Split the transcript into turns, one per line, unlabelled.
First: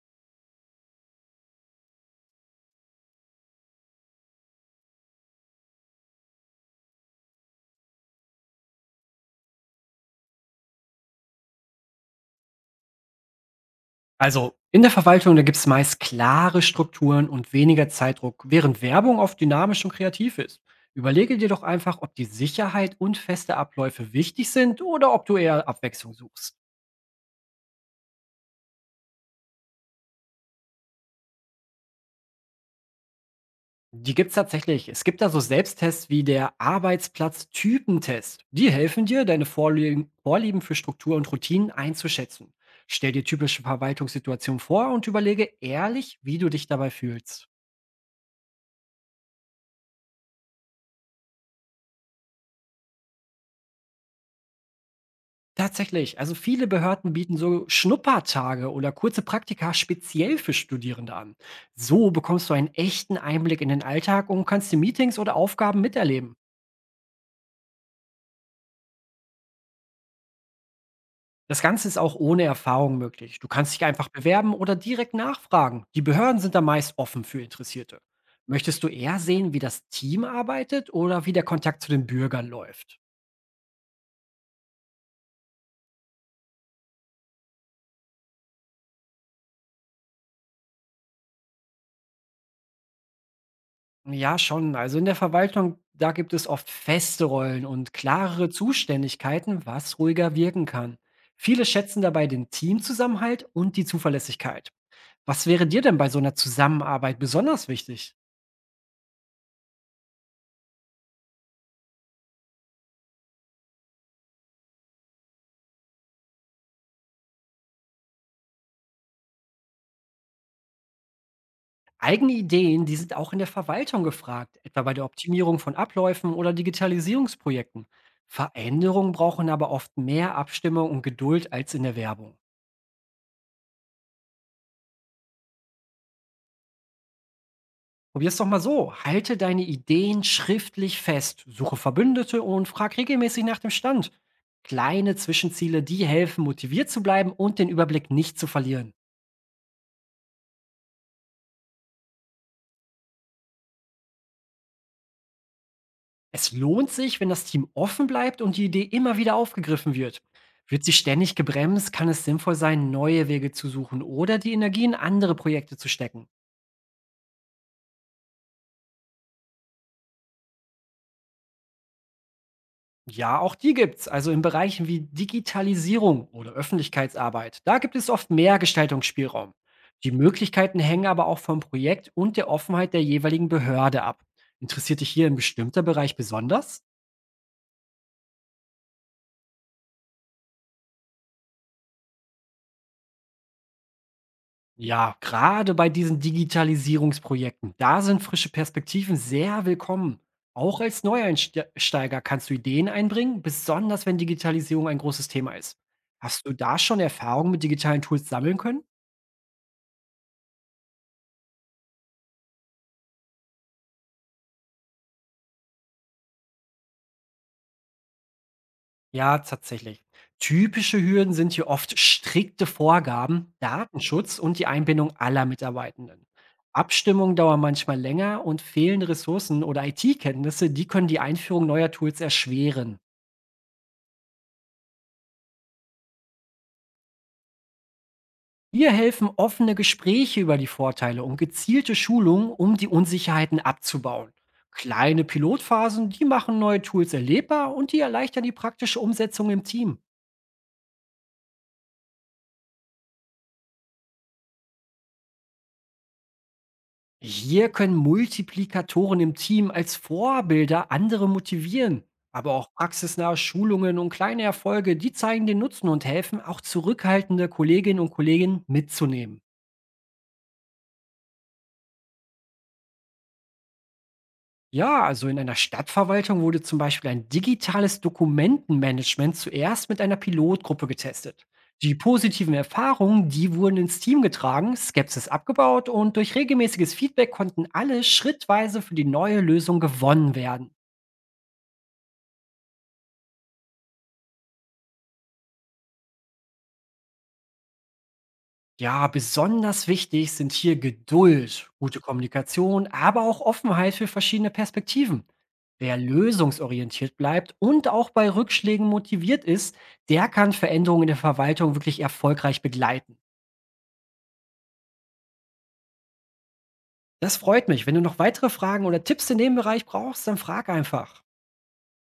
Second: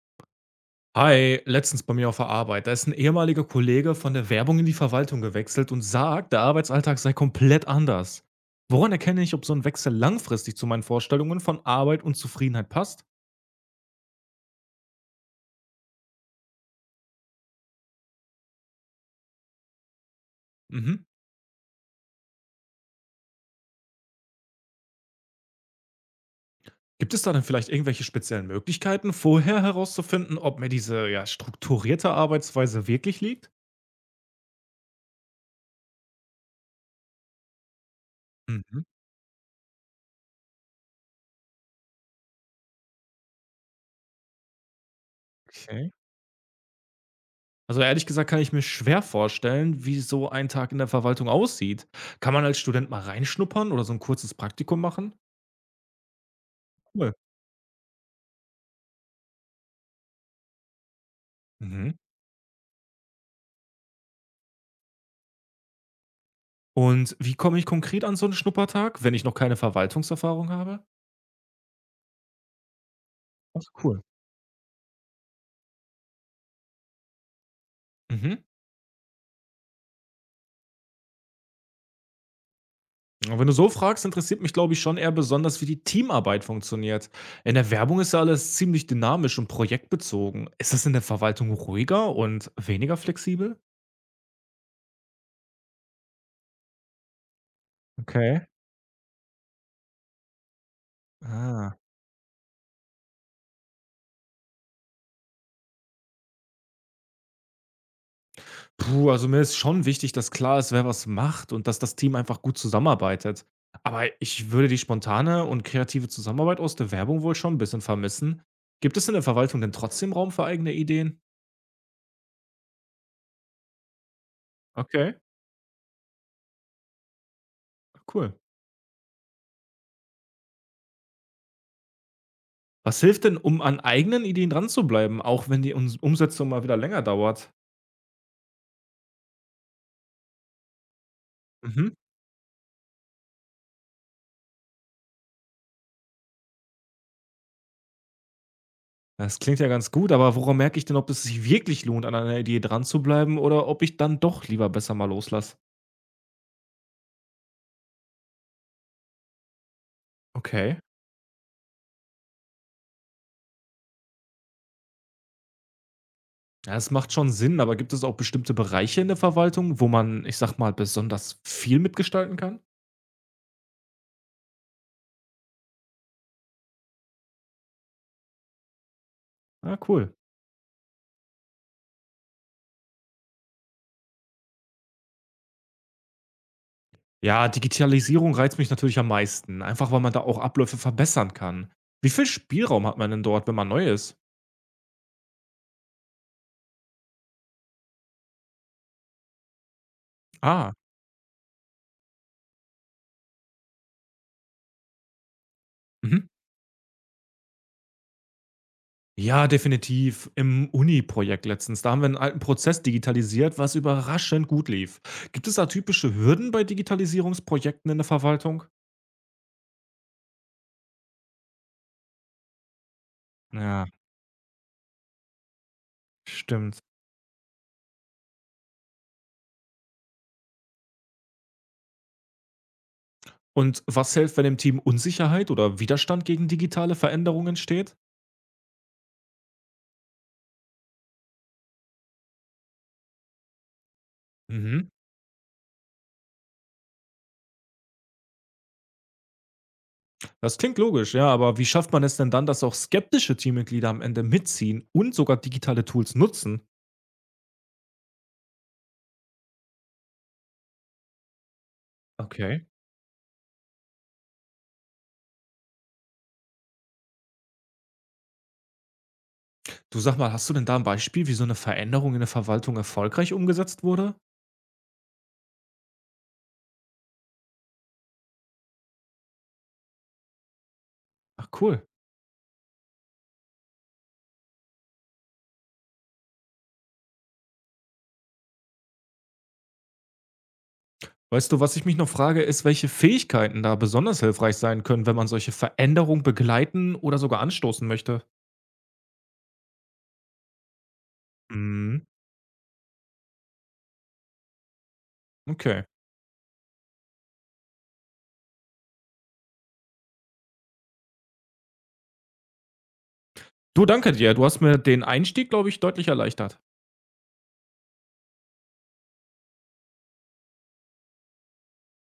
Hi, letztens bei mir auf der Arbeit. Da ist ein ehemaliger Kollege von der Werbung in die Verwaltung gewechselt und sagt, der Arbeitsalltag sei komplett anders. Woran erkenne ich, ob so ein Wechsel langfristig zu meinen Vorstellungen von Arbeit und Zufriedenheit passt?
Also in der Verwaltung, da gibt es meist klare Strukturen und weniger Zeitdruck, während Werbung oft dynamisch und kreativ ist.
Mhm.
Überlege dir doch einfach, ob die Sicherheit und feste Abläufe wichtig sind oder ob du eher Abwechslung suchst.
Gibt es da dann vielleicht irgendwelche speziellen Möglichkeiten, vorher herauszufinden, ob mir diese, ja, strukturierte Arbeitsweise wirklich liegt?
Die gibt es tatsächlich. Es gibt da so Selbsttests wie der Arbeitsplatz-Typentest. Die
Mhm.
helfen dir, deine Vorlieben für Struktur und Routinen einzuschätzen. Stell dir typische Verwaltungssituationen vor und überlege
Okay.
ehrlich, wie du dich dabei fühlst.
Also ehrlich gesagt kann ich mir schwer vorstellen, wie so ein Tag in der Verwaltung aussieht. Kann man als Student mal reinschnuppern oder so ein kurzes Praktikum machen?
Tatsächlich, also viele
Cool.
Behörden bieten so Schnuppertage oder kurze Praktika speziell für Studierende an.
Mhm.
So bekommst du einen echten Einblick in den Alltag und kannst die Meetings oder Aufgaben miterleben.
Und wie komme ich konkret an so einen Schnuppertag, wenn ich noch keine Verwaltungserfahrung habe?
Das Ganze ist auch ohne Erfahrung möglich. Du
Ach,
kannst dich
cool.
einfach bewerben oder direkt nachfragen. Die Behörden sind da meist offen für Interessierte.
Mhm.
Möchtest du eher sehen, wie das Team arbeitet oder wie der Kontakt zu den Bürgern läuft?
Und wenn du so fragst, interessiert mich, glaube ich, schon eher besonders, wie die Teamarbeit funktioniert. In der Werbung ist ja alles ziemlich dynamisch und projektbezogen. Ist das in der Verwaltung ruhiger und weniger flexibel?
Ja, schon. Also in der Verwaltung, da gibt es oft feste Rollen und
Okay.
klarere Zuständigkeiten, was ruhiger wirken kann. Viele
Ah.
schätzen dabei den Teamzusammenhalt und die Zuverlässigkeit. Was wäre dir denn bei so einer Zusammenarbeit besonders wichtig?
Puh, also mir ist schon wichtig, dass klar ist, wer was macht und dass das Team einfach gut zusammenarbeitet. Aber ich würde die spontane und kreative Zusammenarbeit aus der Werbung wohl schon ein bisschen vermissen. Gibt es in der Verwaltung denn trotzdem Raum für eigene Ideen?
Eigene Ideen, die sind auch in der Verwaltung gefragt, etwa bei der
Okay,
Optimierung von Abläufen oder Digitalisierungsprojekten.
cool.
Veränderungen brauchen aber oft mehr Abstimmung und Geduld als in der Werbung.
Was hilft denn, um an eigenen Ideen dran zu bleiben, auch wenn die Umsetzung mal wieder länger dauert?
Probier's doch mal so. Halte deine Ideen schriftlich fest, suche
Mhm.
Verbündete und frag regelmäßig nach dem Stand. Kleine Zwischenziele, die helfen, motiviert zu bleiben und den Überblick nicht zu verlieren.
Das klingt ja ganz gut, aber woran merke ich denn, ob es sich wirklich lohnt, an einer Idee dran zu bleiben oder ob ich dann doch lieber besser mal loslasse?
Es lohnt sich, wenn das Team offen bleibt und die Idee immer wieder aufgegriffen wird.
Okay.
Wird sie ständig gebremst, kann es sinnvoll sein, neue Wege zu suchen oder die Energie in andere Projekte zu stecken.
Ja, es macht schon Sinn, aber gibt es auch bestimmte Bereiche in der Verwaltung, wo man, ich sag mal, besonders viel mitgestalten kann?
Ja, auch die gibt's. Also in Bereichen wie Digitalisierung oder Öffentlichkeitsarbeit. Da gibt es oft mehr Gestaltungsspielraum.
Ah,
Die
cool.
Möglichkeiten hängen aber auch vom Projekt und der Offenheit der jeweiligen Behörde ab. Interessiert dich hier ein bestimmter Bereich besonders?
Ja, Digitalisierung reizt mich natürlich am meisten, einfach weil man da auch Abläufe verbessern kann. Wie viel Spielraum hat man denn dort, wenn man neu ist?
Ja, gerade bei diesen Digitalisierungsprojekten, da sind frische Perspektiven sehr willkommen.
Ah,
Auch als Neueinsteiger kannst du Ideen einbringen, besonders wenn Digitalisierung ein großes Thema ist.
mhm.
Hast du da schon Erfahrungen mit digitalen Tools sammeln können?
Ja, definitiv. Im Uni-Projekt letztens, da haben wir einen alten Prozess digitalisiert, was überraschend gut lief. Gibt es da typische Hürden bei Digitalisierungsprojekten in der Verwaltung?
Ja, tatsächlich. Typische Hürden sind hier oft strikte Vorgaben,
Ja,
Datenschutz und die Einbindung aller Mitarbeitenden.
stimmt.
Abstimmungen dauern manchmal länger und fehlende Ressourcen oder IT-Kenntnisse, die können die Einführung neuer Tools erschweren.
Und was hilft, wenn im Team Unsicherheit oder Widerstand gegen digitale Veränderungen entsteht?
Hier helfen offene Gespräche über die Vorteile und gezielte Schulungen, um die Unsicherheiten abzubauen.
Mhm.
Kleine Pilotphasen, die machen neue Tools erlebbar und die erleichtern die praktische Umsetzung im Team.
Das klingt logisch, ja, aber wie schafft man es denn dann, dass auch skeptische Teammitglieder am Ende mitziehen und sogar digitale Tools nutzen?
Hier können Multiplikatoren im Team als Vorbilder andere motivieren. Aber
Okay.
auch praxisnahe Schulungen und kleine Erfolge, die zeigen den Nutzen und helfen, auch zurückhaltende Kolleginnen und Kollegen mitzunehmen.
Du, sag mal, hast du denn da ein Beispiel, wie so eine Veränderung in der Verwaltung erfolgreich umgesetzt wurde?
Ja, also in einer Stadtverwaltung wurde zum Beispiel ein digitales Dokumentenmanagement zuerst mit einer Pilotgruppe getestet.
Ach, cool.
Die positiven Erfahrungen, die wurden ins Team getragen, Skepsis abgebaut und durch regelmäßiges Feedback konnten alle schrittweise für die neue Lösung gewonnen werden.
Weißt du, was ich mich noch frage, ist, welche Fähigkeiten da besonders hilfreich sein können, wenn man solche Veränderungen begleiten oder sogar anstoßen möchte?
Ja, besonders wichtig sind hier Geduld, gute
Mhm.
Kommunikation, aber auch Offenheit für verschiedene Perspektiven.
Okay.
Wer lösungsorientiert bleibt und auch bei Rückschlägen motiviert ist, der kann Veränderungen in der Verwaltung wirklich erfolgreich begleiten.
Du, danke dir. Du hast mir den Einstieg, glaube ich, deutlich erleichtert.
Das freut mich. Wenn du noch weitere Fragen oder Tipps in dem Bereich brauchst, dann frag einfach.